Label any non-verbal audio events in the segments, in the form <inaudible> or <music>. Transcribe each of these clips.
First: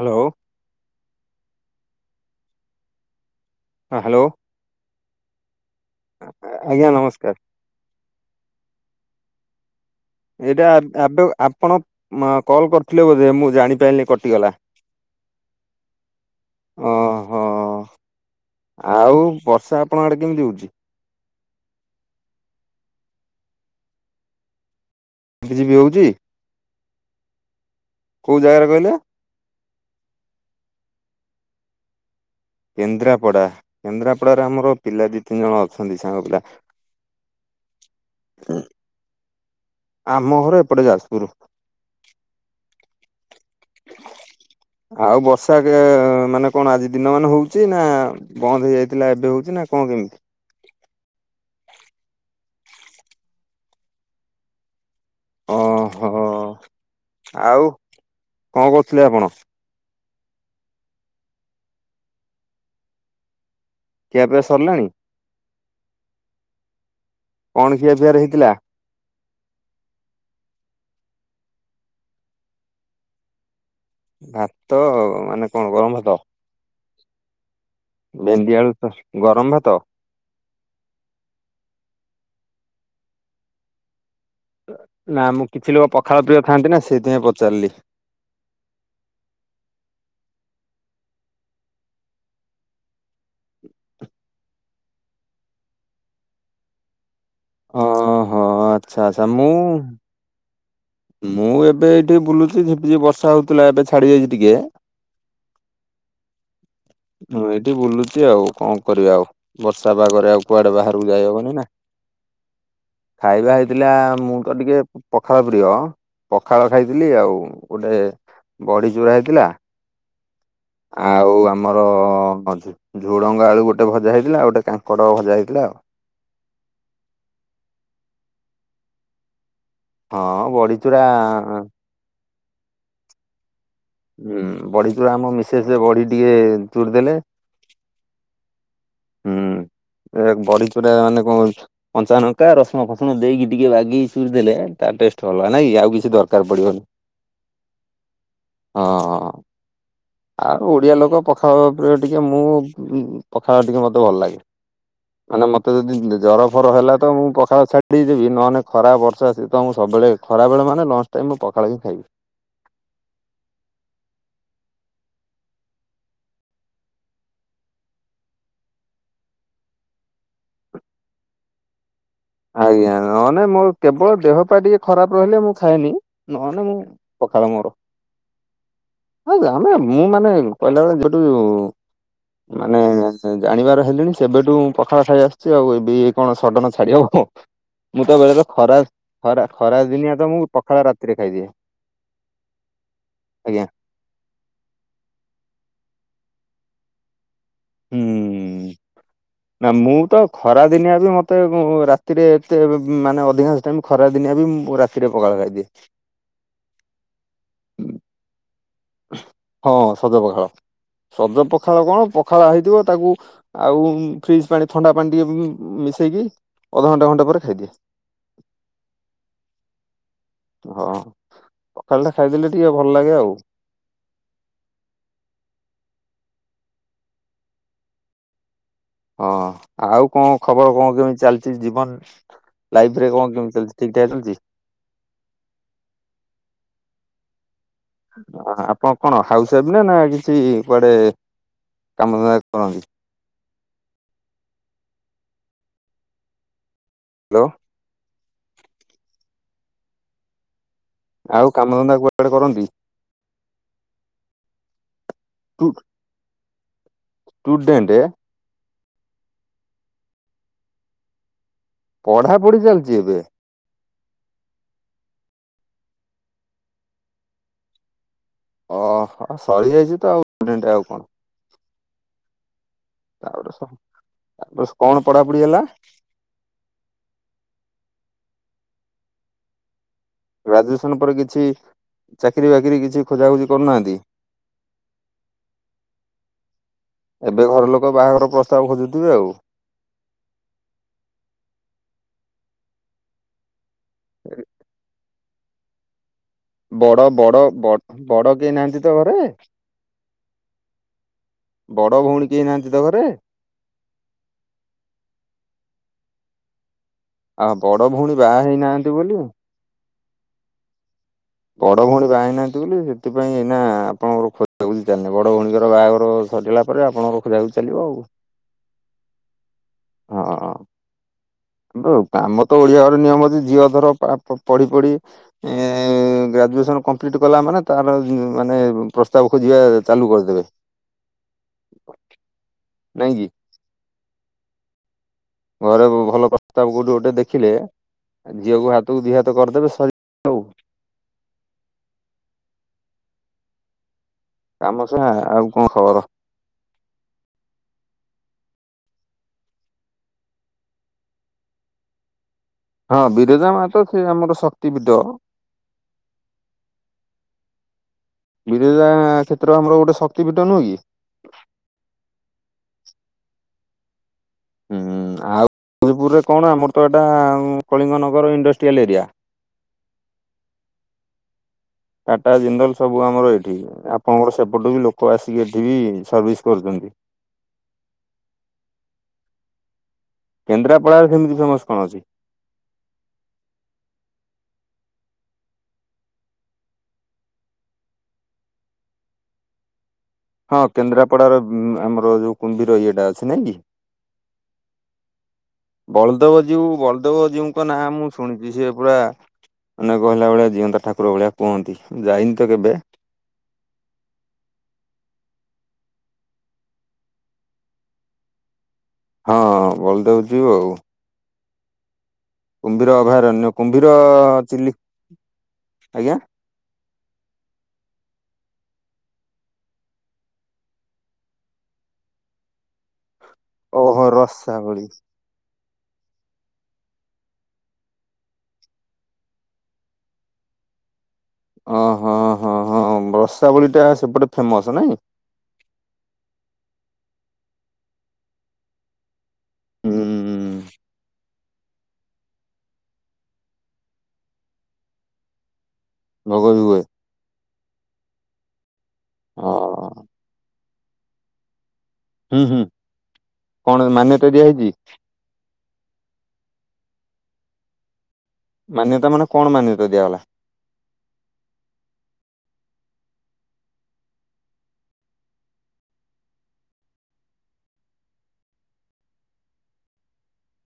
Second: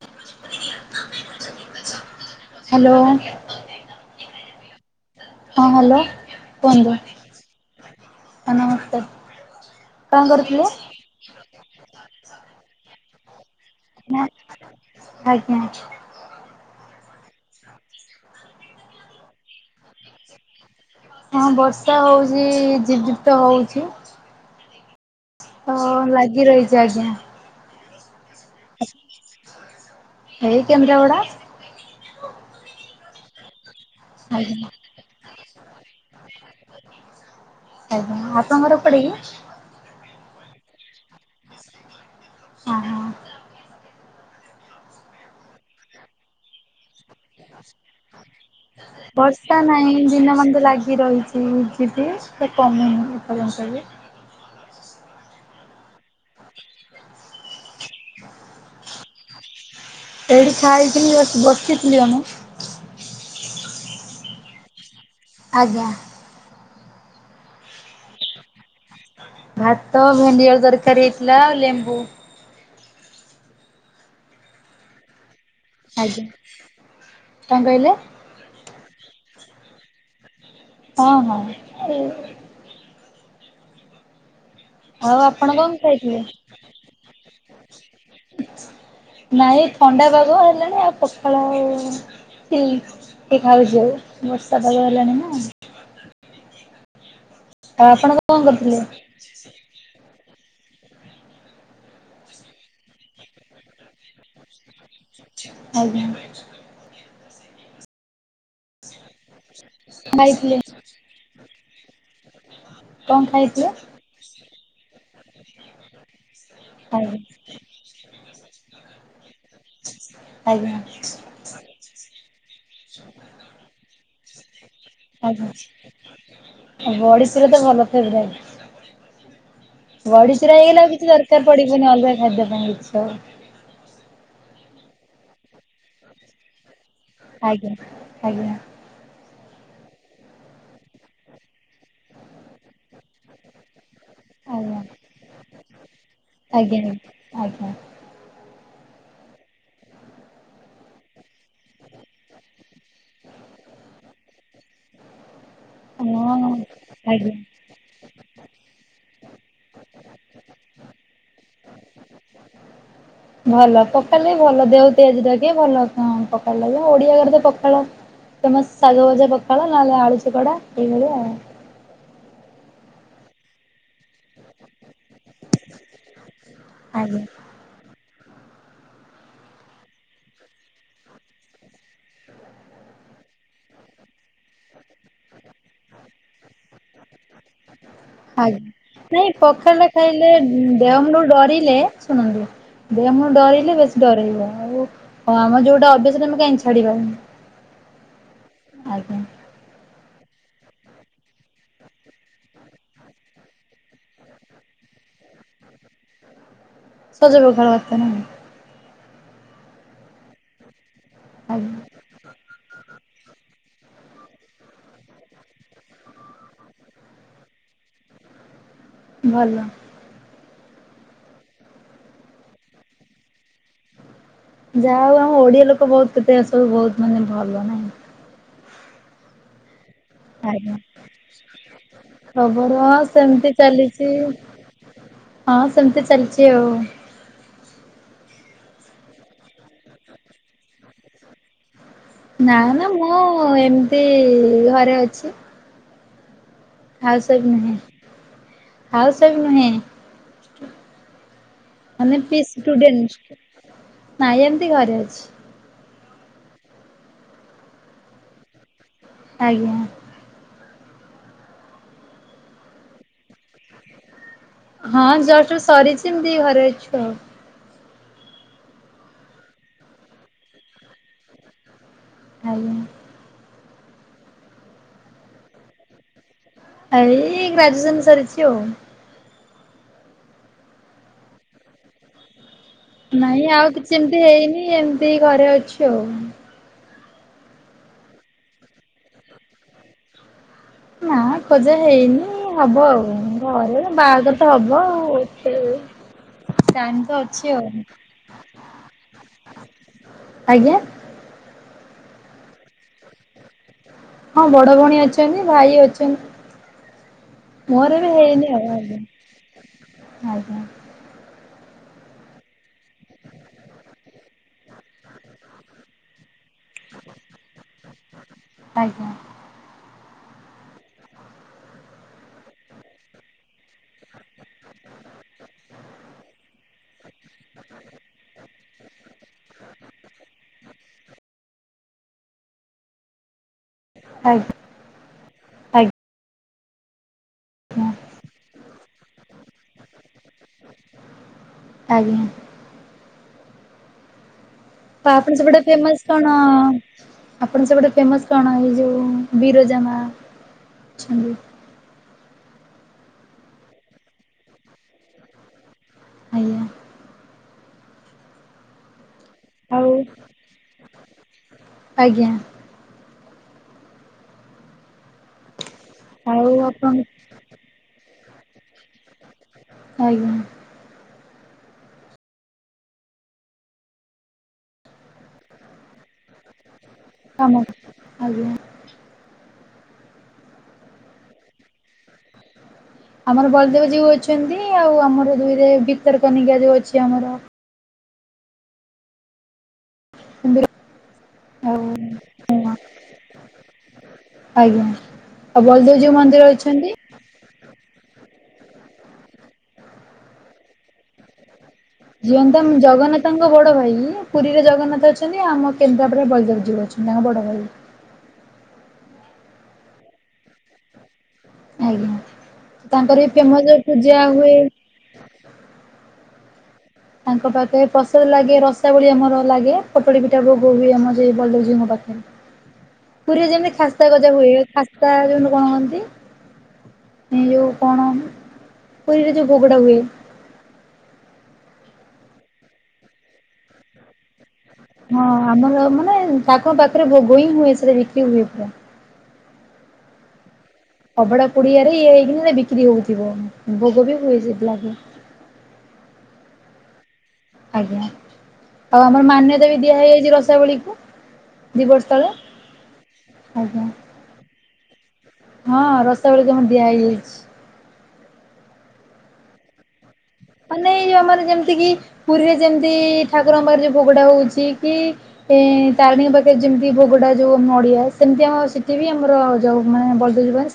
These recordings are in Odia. ହାଲୋ। ହ୍ୟାଲୋ। ହଁ ହାଲୋ। ହଁ ହ୍ୟାଲୋ କୁହନ୍ତୁ, ନମସ୍କାର ସାର୍ ନମସ୍କାର। କଣ ଏଇଟା କରୁଥିଲେ? ଆବେ ଆପଣ କଲ କରିଥିଲେ ବୋଧେ? ମୁଁ ଜାଣିପାଇଲି ନା କଟିଗଲା ଆଜ୍ଞା ହଁ। ହଁ, ଆଉ ବର୍ଷା ଆପଣଙ୍କ ଆଡେ କେମିତି ହଉଛି? ହଁ ବର୍ଷା ହଉଛି, ଝିପ୍ ଝିପ୍ ତ ହଉଛି। ତ ଝିପିଝିପି ହଉଛି ଲାଗି ରହିଛି ଆଜ୍ଞା। କୋଉ ଜାଗାରେ କହିଲେ? ଏଇ କେନ୍ଦ୍ରାପଡ଼ା। କେନ୍ଦ୍ରାପଡା, କେନ୍ଦ୍ରାପଡାରେ ଆଜ୍ଞା। ଆମର ପିଲା ଦି ତିନି ଜଣ ଅ ଆଜ୍ଞା, ଆପଣଙ୍କ ଘର କୁଆଡ଼େ କି? ଆମ ଘର ଏପଟେ ଯାଜପୁର। ହଁ ହଁ ଆଉ ବର୍ଷା କେ ମାନେ କଣ ଆଜି? ଦିନମାନ ହଉଛି ନା ବନ୍ଦ ହେଇଯାଇଥିଲା ଏବେ ବର୍ଷା ହଉଛି ନା କଣ ନାହିଁ କେମିତି? ଦିନମାନ ତ ଲାଗି ରହିଛି ଝିପି ସେ କମୁନି ଏପର୍ଯ୍ୟନ୍ତ ବି। ଓହୋଃ, ଆଉ କଣ କରୁଥିଲେ ଆପଣ? ଏଇଠି ଖାଇଥିଲି ଆସି ବସି ବସିଥିଲି ଆ ମୁଁ। ଖିଆପିଆ ସରିଲାଣି? ଆଜ୍ଞା। କଣ ଖିଆପିଆରେ ହେଇଥିଲା? ଭାତ ଭେଣ୍ଡି ଆଳୁ ତରକାରୀ ହେଇଥିଲା ଆଉ ଲେମ୍ବୁ। ଭାତ ମାନେ କଣ ଗରମ ଭାତ? ଆଜ୍ଞା କଣ କହିଲେ? ଭେଣ୍ଡି ଆଳୁ <inaudible> ଗରମ ଭାତ? ହଁ- ହଁ <inaudible> ଆଉ ନା ମୁଁ ଆପଣ କଣ କିଛି ଲୋକ ଖାଇଥିଲେ? ପଖାଳ ପ୍ରିୟ ଥାନ୍ତି ନା ସେଇଥିପାଇଁ ପଚାରିଲି। ନାଇଁ ଥଣ୍ଡା ପାଗ ହେଲାଣି ଆଉ ପଖାଳ ଆଉ ହୁଁ କିଏ ଖାଉଛି ଆଉ ବର୍ଷା ପାଗ ହେଲାଣି ନା। ଆଉ ଆପଣ ହଁ- କଣ ହଁ, କରିଥିଲେ? ଆଛା- ଆଛା ମୁଁ ମୁଁ ଏବେ ଏଇଠି ବୁଲୁଛି, ଝିପିଝିପି ବର୍ଷା ହଉଥିଲା, ଏବେ ଛାଡି ଯାଇଛି ଟିକେ। ଆଜ୍ଞା। ମୁଁ ଏଇଠି ବୁଲୁଚି ଆଉ, କଣ କରିବା ଆଉ, ବର୍ଷା ପାଗରେ ଆଉ ଖାଇଥିଲେ କୁଆଡେ ବାହାରକୁ ଯାଇହବନି ନା। କଣ ଖାଇବା ଖାଇଥିଲେ? ହେଇଥିଲା ମୁଁ ତ ଟିକେ ପଖାଳ ପ୍ରିୟ, ପଖାଳ ଖାଇଥିଲି ଆଜ୍ଞା ଆଉ ଗୋଟେ ବଡ଼ିଚୁରା ହେଇଥିଲା। ଆଜ୍ଞା। ଓ ଝୁଡଙ୍ଗ ଆଳୁ ଗୋଟେ ଭଜା ହେଇଥିଲା ଆଉ ଗୋଟେ କାଙ୍କ୍ ଆଜ୍ଞା ବଡ଼ିଚୁରା ତ ଭଲ ଫେବରାଇଟ୍। ହଁ ବଡିଚୁରା ହେଇଗଲେ ଆଉ ବଢିଚୁରା କିଛି ଦରକାର ପଡିବନି ଅଲଗା ଖାଦ୍ୟ ପାଇଁ କିଛି ଆଉ। ହୁଁ ବଡିଚୁରା ଆମ ମିସେସ ବଡି ଟିକେ ଚୁରି ଦେଲେ। ଆଜ୍ଞା ଆଜ୍ଞା ହୁଁ, ଏ ବଡି ଚୁରା ମାନେ କଣ <inaudible> କଞ୍ଚା ଲଙ୍କା ରସୁଣ ଫସୁଣ ଦେଇକି ଟିକେ ବାଗେଇକି ଚୁରି ଦେଲେ ଆଜ୍ଞା ତା ଟେଷ୍ଟ ଅଲଗା ନାଇଁକି ଆଉ କିଛି ଦରକାର ପଡିବନି‌ ଆଜ୍ଞ୍। ହଁ। ଆଉ ଓଡିଆ ଲୋକ ପଖାଳ ପ୍ରିୟ ଟିକେ ମୁଁ ପଖାଳ ଟିକେ ମତେ ଭଲ ଲାଗେ। ମାନେ ମତେ ଯଦି ଆଜ୍ଞା ଜର ହଁ ଫର ହେଲା ତ ମୁଁ ଆଜ୍ଞା। ପଖାଳ ଛାଡି ଦେଇ ଥିବି ନହେଲେ ଖରା ବର୍ଷା ଶୀତ ମୁଁ ସବୁବେଳେ ଖରାବେଳ ମାନେ ଲଞ୍ଚ ଟାଇମ୍ ମୁଁ ପଖାଳ ହିଁ ଖାଇବି। ଭଲ ପଖାଳ ବି ଭଲ ଦେହ <inaudible> ଭଲ କଣ ପଖାଳ <inaudible> ଓଡିଆ ଘରେ ତ ପଖାଳ ତମେ ଶାଗ ଭଜା ପଖାଳ ନହେଲେ ଆଳୁ ଚକଡା ଏଇ ଭଳିଆ ଆଉ। ଆଜ୍ଞା ନହେଲେ ମୋ କେବଳ ଦେହପା ଟିକେ ଖରାପ୍। ରହିଲେ ମୁଁ ଖାଏନି ନହଲେ ମୁଁ ଆଜ୍ଞା। ପଖାଳ ମୋର। ଆଁ ଯା ମ ମୁଁ ମାନେ କହିଲା ଭଳିଆ ଯୋଉଠୁ ମାନେ ଜାଣିବାର ହେଲିଣି ସେବେଠୁ ମୁଁ ପଖାଳ ଖାଇ ଆସୁଛି ଆଉ ଏବେ ଏ କଣ ସଡ଼ନ ଛାଡିହେବ। ଆଜ୍ଞ୍, ନାଇଁ ପଖାଳଟା ଦିନିଆ ଖାଇଲେ ତ ମୁଁ ପଖାଳ ରାତିରେ ଦେହମୁଣ୍ଡକୁ ଖାଇଦିଏ ଡରିଲେ ଶୁଣନ୍ତୁ ଦେହ ମୁ <inaudible> ଆଜ୍ଞା ଡରିଲେ ବେଶୀ ଡରେଇବ ଆଉ ଆମର ଯୋଉଟା ଅଭ୍ୟାସ୍ <inaudible> କାହିଁ ଛାଡିିବ, ହୁଁ। ଆଜ୍ଞା। ନା ମୁଁ ତ ଖରାଦିନିଆ ବି ମୋତେ ରାତିରେ ଏତେ ମାନେ ଅଧିକାଂଶ ଟାଇମ୍ ଖରାଦିନିଆ ବି ମୁଁ ମୁଁ ରାତିରେ ପଖାଳ ଖାଇଦିଏ। <unintelligible> ହଁ ସଜ ପଖାଳ, ସଜ ଆଜ୍ଞା ପଖାଳ କଣ ପଖାଳ ହେଇଥିବ ତାକୁ ଆଉ ଫ୍ରିଜ ପାଣି ଥଣ୍ଡା ପାଣି ଟିକେ ମିଶେଇକି ଅଧଘଣ୍ଟା ଘଣ୍ଟା ପରେ ଖାଇଦିଏ। <inaudible> ଭଲ ହଁ ପଖାଳ ଟା ଖାଇଦେଲେ ଟିକେ ଭଲ ଲାଗେ ଆଉ ଯାହା ହଉ ଆମ ଓଡିଆ ଲୋକ ବହୁତ କେତେ ଏ ସବୁ ବହୁତ ମାନେ ଭଲ, ନାହିଁ ହଁ ଆଉ କଣ ଆଜ୍ଞା। ଖବର କଣ କେମିତି ଚାଲିଛି ଜୀବନ? ଖବର ଲାଇଫ ହଁ ରେ କଣ ସେମିତି କେମିତି ଠିକ ଚାଲିଛି ଠାକ ହଁ ସେମିତି ଚାଲିଛି ଆଉ ଆପଣ କଣ ହାଉସ ୱାଇଫ ନା ନା କିଛି କୁଆଡେ? କାମଧନ୍ଦା ନା କରନ୍ତି? ନା ମୁଁ ଏମିତି ଘରେ ଅଛି। ହାଉସ ହ୍ୟାଲୋ ୱାଇଫ ନୁହେଁ, ହାଉସ ୱାଇଫ ନୁହେଁ। ଆଉ କାମଧନ୍ଦା ମାନେ କୁଆଡେ କରନ୍ତି ନାଇଁ ଏମତି ଘରେ ଅଛି। ଦୁଖ ଷ୍ଟୁଡେଣ୍ଟ ଆଜ୍ଞା। ପଢାପଢି ଚାଲିଛି ଏବେ? ହଁ ଜଷ୍ଟ ସରିଛି ଏମତି ଘରେ ଅଛି ଆଉ ଓ ସରିଯାଇଛି ତ ଷ୍ଟୁଡେଣ୍ଟ ଆଉ କଣ? ଆଜ୍ଞା। ତାପରେ ତାପରେ, କଣ ପଢାପଢି ହେଲା? ଏଇ ଗ୍ରାଜୁଏସନ ସରିଛି ଆଉ ଗ୍ରାଜୁଏସନ ପରେ କିଛି ଚାକିରି ବା ନାଇଁ ଆଉ କିଛି ଏମିତି ହେଇନି, ଏମିତି ଘରେ ଅଛି ଆଉ ଏବେ ଘର ଲୋକ ବାହାଘର ପ୍ରସ୍ତାବ ଖୋଜୁଥିବେ ଆଉ ନା ଖୋଜା ହେଇନି ହବ ଆଉ, ଘରେ ବାହାଘର ତ ହବ ଆଉ ହାଲୋ ବଡ ବଡ ବଡ କେହି ନାହାନ୍ତି ତ ଘରେ? ଆଜ୍ଞା। ବଡ ଭଉଣୀ କେହି ନାହାନ୍ତି ତ ଘରେ? ହଁ ବଡ ଭଉଣୀ ଅଛନ୍ତି, ଭାଇ ଆଉ ଅଛନ୍ତି। ବଡ ମୋର ବି ଭଉଣୀ ବାହା ହେଇନି ଆଉ ହେଇନାହାନ୍ତି ବୋଲି ଆଜ୍ଞା। ବଡ ଭଉଣୀ ବାହା ହେଇ ନାହାନ୍ତି ବୋଲି ସେଥିପାଇଁ ନା, ଏଇନା ଆପଣଙ୍କର ଖୋଜାଖୋଜି ଚାଲିନି, ବଡ ଭଉଣୀଙ୍କର ବାହାଘର ସରିଲା ପରେରେ ଆପଣଙ୍କ ଖୋଜାଖୋଜି ଚାଲିବ ଆଉ, ଆଜ୍ଞା ହଁ ହ <inaudible> କିନ୍ତୁ କାମ ତ ଓଡିଆ ଘରେ ନିୟମ ଅଛି ଝିଅଘର ପଢି ପଢି ଏ ଗ୍ରାଜୁଏସନ କମ୍ପଲିଟ କଲା ମାନେ ତାର ମାନେ ପ୍ରସ୍ତାବ ଖୋଜିବା ଚାଲୁ କରିଦେବେ। ନାହି କି ଆଜ୍ଞା ଆଜ୍ଞା ଘରେ ଭଲ ପ୍ରସ୍ତାବ କୋଉଠି ଗୋଟେ ଦେଖି ଆଜ୍ଞା ଦେଖିଲେ ଝିଅକୁ ହାତକୁ ଦି ହାତ କରିଦେବେ ସରିଲା ଆଉ ଆଜ୍ଞା କାମ ସା ତାପରେ ଆଉ ସେଗୁଡା କଣ ଖବର <unintelligible> ଫେମସ୍ କଣ ଏ ଯେଉଁ ବିରଜାମା ଅଛନ୍ତି ହଁ ବିରଜା ମା ତ ସେ ଆମର ଶକ୍ତିପୀଠ ହାଲୋ ବିରଜା କ୍ଷେତ୍ର ଆମର ଆଉ ଗୋଟେ ଶକ୍ତିପୀଠ ନୁହେଁ କି? ଆଜ୍ଞା ହୁଁ ଆଉ ଜାଜପୁରରେ ଆଉ କଣ ଆମର ତ ଆପଣ ଏଇଟା କଳିଙ୍ଗନ ଇଣ୍ଡଷ୍ଟ୍ରୟଲ ଏରିଆ ଆଜ୍ଞା। କାଟା, ଜିନ୍ଦଲ ସବୁ ଆମର ଏଇଠି। ଆପଣଙ୍କର ସେପଟୁ ବି ଲୋକ ଆସିକି ଏଠି ବି ସର୍ଭିସ କରୁଛନ୍ତି। କାମ, ଆଜ୍ଞା। କେନ୍ଦ୍ରାପଡ଼ାରେ ସେମିତି ଫେମସ କଣ ଅଛି? ଆମର ବଲଦେବ ଜୀଉ ଅଛନ୍ତି। ଆଉ ଆମର ଦୁଇରେ ଭିତରକନିକା ଯୋଉ ଅଛି ଆମର। ହଁ କେନ୍ଦ୍ରାପଡାର ଆଉ ଆମର ଯୋଉ କୁମ୍ଭୀର ଇଏଟା ଅଛି ନାଇଁ କି। ଆଜ୍ଞା ଆଉ ବଳଦେବ ମନ୍ଦିର ଜୀଉ ଅଛନ୍ତି। ବଳଦେବ ଜୀଉଙ୍କ ନାଁ ମୁଁ ଶୁଣିଚି। କି ସିଏ ପୁରା ମାନେ କହିଲା ଭଳିଆ ଜିଅନ୍ତା ଠାକୁର ଭଳିଆ କୁହନ୍ତି। ଯାଇନି ତ ଜିଅନ୍ତା କେବେ ଜଗନ୍ନାଥଙ୍କ ବଡ ଭାଇ ପୁରୀରେ ଜଗନ୍ନାଥ ଅଛନ୍ତି। ଆମ କେନ୍ଦ୍ରାପଡା ବଳଦେବ ଜୀଉ ଅଛନ୍ତି। ତାଙ୍କ ବଡ ଭାଇ। ହଁ ବଲଦେବ ଜୀଉ ଆଉ। ଆଜ୍ଞା କୁମ୍ଭୀର ତାଙ୍କର ବି ଅଭୟାରଣ୍ୟ ଫେମସ କୁମ୍ଭୀର ପୂଜା ହୁଏ। ଚିଲି ଆଜ୍ଞା। ତାଙ୍କ ପାଖେ ପ୍ରସାଦ ଲାଗେ ରସାବଳି ଆମର ଲାଗେ। ପୋଟଳୀ ପିଠା ଭୋଗ ହୁଏ, ଆମର ସେଇ ବଳଦେବ ଜୀଉଙ୍କ ପାଖରେ। <inaudible> ପୁରୀରେ ଯେମିତି ଓହୋ ଖାସ୍ତା ଗଜା ରସାବଳି। ହୁଏଖାସ୍ତା ଯୋଉୁ କଣ କହନ୍ତି ଏ ଯୋଉ କଣ ପୁରୀରେ ଯୋଉ ଭୋଗ ଟା ହୁଏ। ଓ ହଁ ହଁ ହଁ ରସାବଳି ଟା ସେପଟେ ଫେମସ ନାଇଁ। ହଁ ଆମର ମାନେ ତାଙ୍କ ପାଖରେ ଭୋଗ ହିଁ ହୁଏ, ସେଟା ନୀତି ହୁଏ ପୁରା। ହୁଁ। ଅବଢ଼ା କୁଡିଆରେ ଇଏ ହେଇକି ବିକ୍ରି ହଉଥିବ। ଭୋଗ ବି ହୁଏ ସେଥିଲାଗି। ଭୋଗ ବି ହୁଏ। ଆଜ୍ଞା। ଆଉ ଆମର ହଁ ମାନ୍ୟତା ବି ଦିଆ ହେଇଯାଇଛି ରସାବଳି କୁ। ହୁଁ ହୁଁ ଆଜ୍ଞା। କଣ ମାନ୍ୟତା ଦିଆ ହେଇଚି। ହଁ ରସାବଳି କୁ ଆମର ଦିଆ ହେଇଯାଇଛି। ମାନ୍ୟତା ମାନେ କଣ ମାନ୍ୟତା ଦିଆଗଲା? ମାନେ ଆମର ଯେମିତି କିି ପୁରୀରେ ଯେମତି ଠାକୁର ଙ୍କ ପାଖରେ ଯୋଉ ଭୋଗଟା ହଉଚି, କି ଏ ତାରିଣୀ ଙ୍କ ପାଖରେ ଯେମିତି ଭୋଗଟା ଯୋଉ ନଡିଆ। ସେମିତି ଆମ ସେଠି ବି ଆମର ଯୋଉ ମାନେ ବଳଦେବ ଜୀଉ ଙ୍କ ପାଖରେ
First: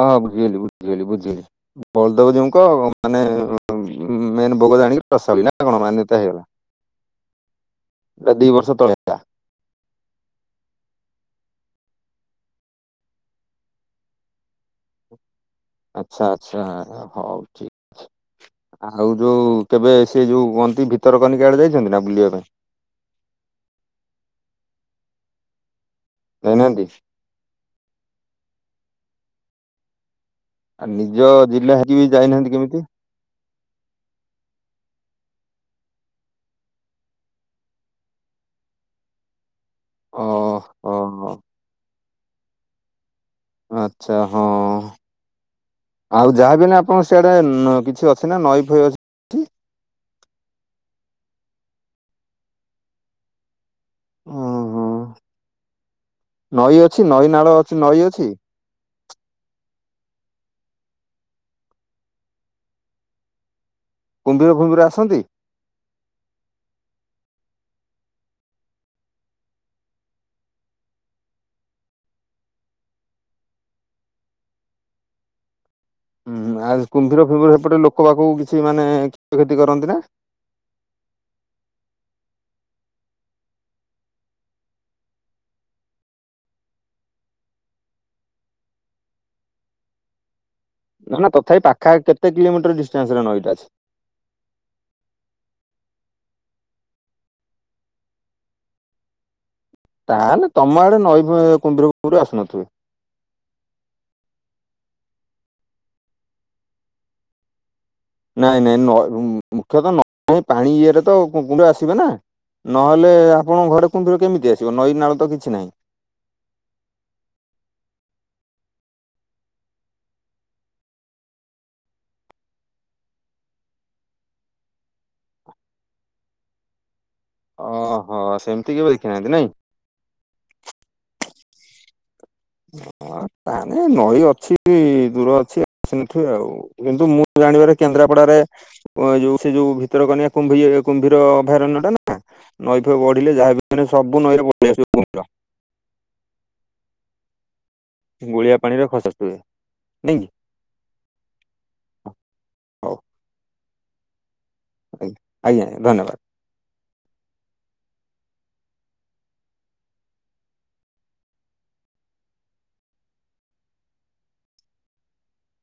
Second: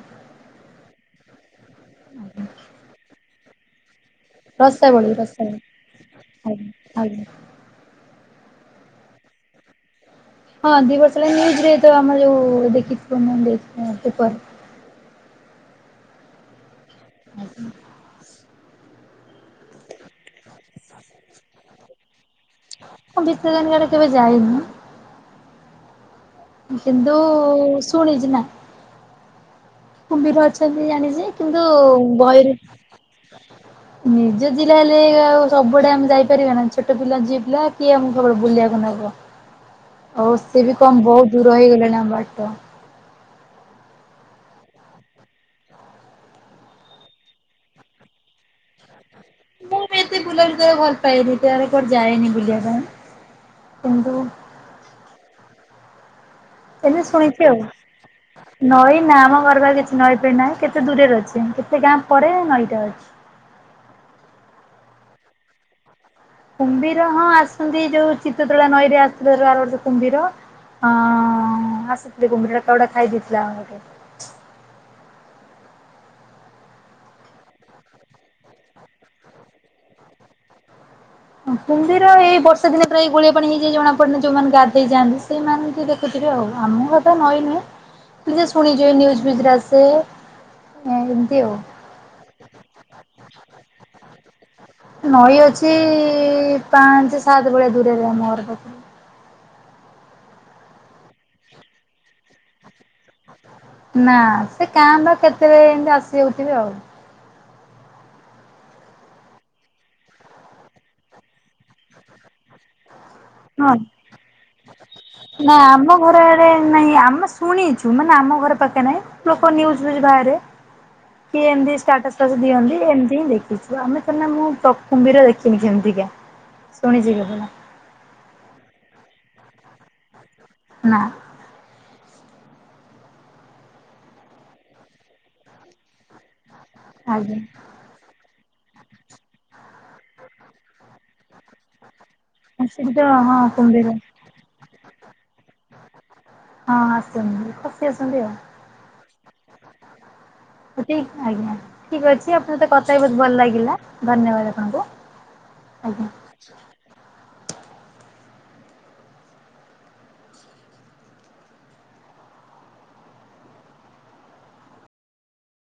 ଓହୋ ବୁଝିଗଲି ବୁଝିଗଲି ବୁଝିଗଲି ବଳଦେବ ଜୀଉଙ୍କ ମାନେ ଉଁ ମେନ ଭୋଗ ଜାଣିକି ରସାବଳି ଟା କଣ ମାନ୍ୟତା। <unintelligible> ଆଜ୍ଞା ଆଜ୍ଞା ଏଟା ଦି ବର୍ଷ ତଳେ ହୋଇଥିଲା। ହଁ ଦିବର୍ଷ ହେଲାଣି ହେଇଚି। ଏ ଆମର ଯୋଉ ଲିଖିତ ପ୍ରମାଣ ଦେଇ ହଁ ପେପର ଆଚ୍ଛା ଆଚ୍ଛା ହଉ ଠିକ୍ ଅଛି। ଆଉ ଯୋଉ କେବେ ସିଏ ଯୋଉ କୁହନ୍ତି ଭିତରକନିକା ଆଡେ ଯାଇଛନ୍ତି ନା ବୁଲିବା ପାଇଁ? ମୁଁ ଭିତରକନିକା ଆଡେ କେବେ ଯାଇନି। ଯାଇନାହାନ୍ତି କିନ୍ତୁ ଶୁଣିଛି ନା। କୁମ୍ଭୀର ଅଛନ୍ତି ଆଉ ନିଜ ଜାଣିଚି। କିନ୍ତୁ ଜିଲ୍ଲା ହେଇକି ବି ଯାଇନାହାନ୍ତି ବହିରେ କେମିତି ନିଜ ଜିଲ୍ଲା ରେ ଆଉ ସବୁଆଡେ ଆମେ ଯାଇପାରିବା ନା। ଛୋଟ ପିଲା ଝିଅ ପିଲା, କିଏ ଆମକୁ ବୁଲେଇବାକୁ ନବ। ଆଉ ସେ ବି କଣ ଓହୋ। ବହୁତ ଦୂର ହେଇଗଲାଣି ଆମ ବାଟ। ଆଚ୍ଛା ହଁ। ଆଉ ଯାହା ବି ନା ଆପଣଙ୍କ ସିଆଡେ କିଛି ଅଛି ନା ନଈ ଫଇ ଅଛି। ମୁଁ ବି ଏତେ ବୁଲାବୁଲି କରିବାକୁ ଭଲ ପାଏନି। କୁଆଡ଼େ ଯାଏନି ବୁଲିବା ପାଇଁ। କିନ୍ତୁ ଓହୋ ନଈ ହେଲେ ଅଛି ନଈ ନାଳ ଶୁଣିଚି ଆଉ। ଅଛି ନଈ ଅଛି ନଈ ନା ଆମ ଘର ପାଖରେ କିଛି ନଈ ନାହିଁ। କେତେ ଦୂରରେ ଅଛି। କେତେ ଗାଁ ପରେ ନଈଟା ଅଛି। କୁମ୍ଭୀର ଫୁମ୍ଭିର ଆସନ୍ତି? କୁମ୍ଭୀର ହଁ ଆସନ୍ତି ଯୋଉ ଚିତ୍ତୋତଳା ନଈରେ ଆସିଥିଲା ଆର ବର୍ଷ କୁମ୍ଭୀର। ହଁ ଆସିଥିଲା କୁମ୍ଭୀର। କାହାକୁ ଗୋଟେ ଖାଇଦେଇଥିଲା। <inaudible> ହୁଁ ଆଉ କୁମ୍ଭୀର ଫୁମ୍ଭୀର ହେପଟେ ଲୋକ ବାକକୁ କିଛି ମାନେ କ୍ଷୟକ୍ଷତି କରନ୍ତି ନା। କୁମ୍ଭୀର ଏଇ ବର୍ଷା ଦିନେ ପ୍ରାୟେ ଏଇ ଗୋଳିଆ ପାଣି ହେଇଯାଇ ଜଣା ପଡନି ଯୋଉମାନେ ଗାଧେଇ ଯାଆନ୍ତି ସେମାନେ ଦେଖୁଥିବେ। ଆମ କଥା ନଈ ନୁହେଁ ଯାହା ଶୁଣିଚୁ ଏଇ ନିୟୁଜ ଫିଉଜରେ ଆସେ। ନା ନା ଏମିତି ଆଉ। ତଥାପି ପାଖା ଆଖି କେତେ କିଲୋମିଟର ଡିଷ୍ଟାନ୍ସ ରେ ନଈଟା ଅଛି? ନଈ ଅଛି ଇ ପାଞ୍ଚ ସାତ ଭଳିଆ ଦୂରରେ ଆମ ଘର ପାଖରୁ। ତାହେଲେ ତମ ଆଡେ ନଈ ଫଇ କୁମ୍ଭୀର ଫୁମ୍ବିର ଆସୁନଥିବେ। ନା ସେ କାଁ ଭା କେତେବେଳେ ଏମତି ଆସିଯାଉଥିବେ ଆଉ? ନାଇଁ ନାଇଁ ନଇ ମୁଖ୍ୟତଃ ନଈ ପାଣି ଇଏରେ ତ କୁମ୍ଭୀର ଆସିବେ ନା ନହେ ନାଳ ତ ନାଇଁ କିଛି ନାଁ ନାହିଁ। ଆମ ଘର ଆଡେ ନାହିଁ ଆମେ ଶୁଣିଚୁ। ମାନେ ଆମ ଘର ପାଖେ ନାଇଁ ଲୋକ ନିୟୁଜ ଫିଉଜ ବାହାରେ। କିଏ ଏମିତି ଷ୍ଟାଟାସ୍ ଫାଟ୍ସ ଦିଅନ୍ତି ଏମିତି ହିଁ ଦେଖିଛୁ? ଆମେ ତ ନା ମୁଁ କୁମ୍ଭୀର ଦେଖିନି କେମିତି? ଆ୍ ଶୁଣିଯିବୁ। ଅହ, ସେମିତି କେବେ ଦେଖିନାହାନ୍ତି ନାଇଁ? ନାଁ। ହ ତାନେ ନଈ ଅଛି ଦୂର ଅଛି ଆସି ନଥିଵେ ଆଉ। କିନ୍ତୁ ମୁଁ ଆଜ୍ଞା ଜାଣିବାରେ କେନ୍ଦ୍ରାପଡାରେ ଯୋଉ ସେ ଯୋଉ ଭିତରକନିକା କୁମ୍ଭୀ କୁମ୍ଭୀର ଅଭୟାରଣ୍ୟ ଟା ନା ନଈ ସେଠି ଫଇ ତ ହଁ ବଢିଲେ ଯାହା ବି କୁମ୍ଭୀର ସବୁ ନଈରେ ପଳେଇ ଆସିବେ କୁମ୍ଭୀର। ହଁ ଆସନ୍ତି ତ। ଗୁଳିଆ ପାଣିରେ ଖସ ଟୁଏ ନାଇଁକି? ଠିକ ଆଜ୍ଞା, ଠିକ ଅଛି ଆପଣଙ୍କ ସହିତ ହଉ କଥା ହ ବହୁତ ଭଲ ଲାଗିଲା ଧନ୍ୟବାଦ। ଆପଣଙ୍କୁ ଆଜ୍ଞା ଆଜ୍ଞା ଆଜ୍ଞା ଧନ୍ୟବାଦ।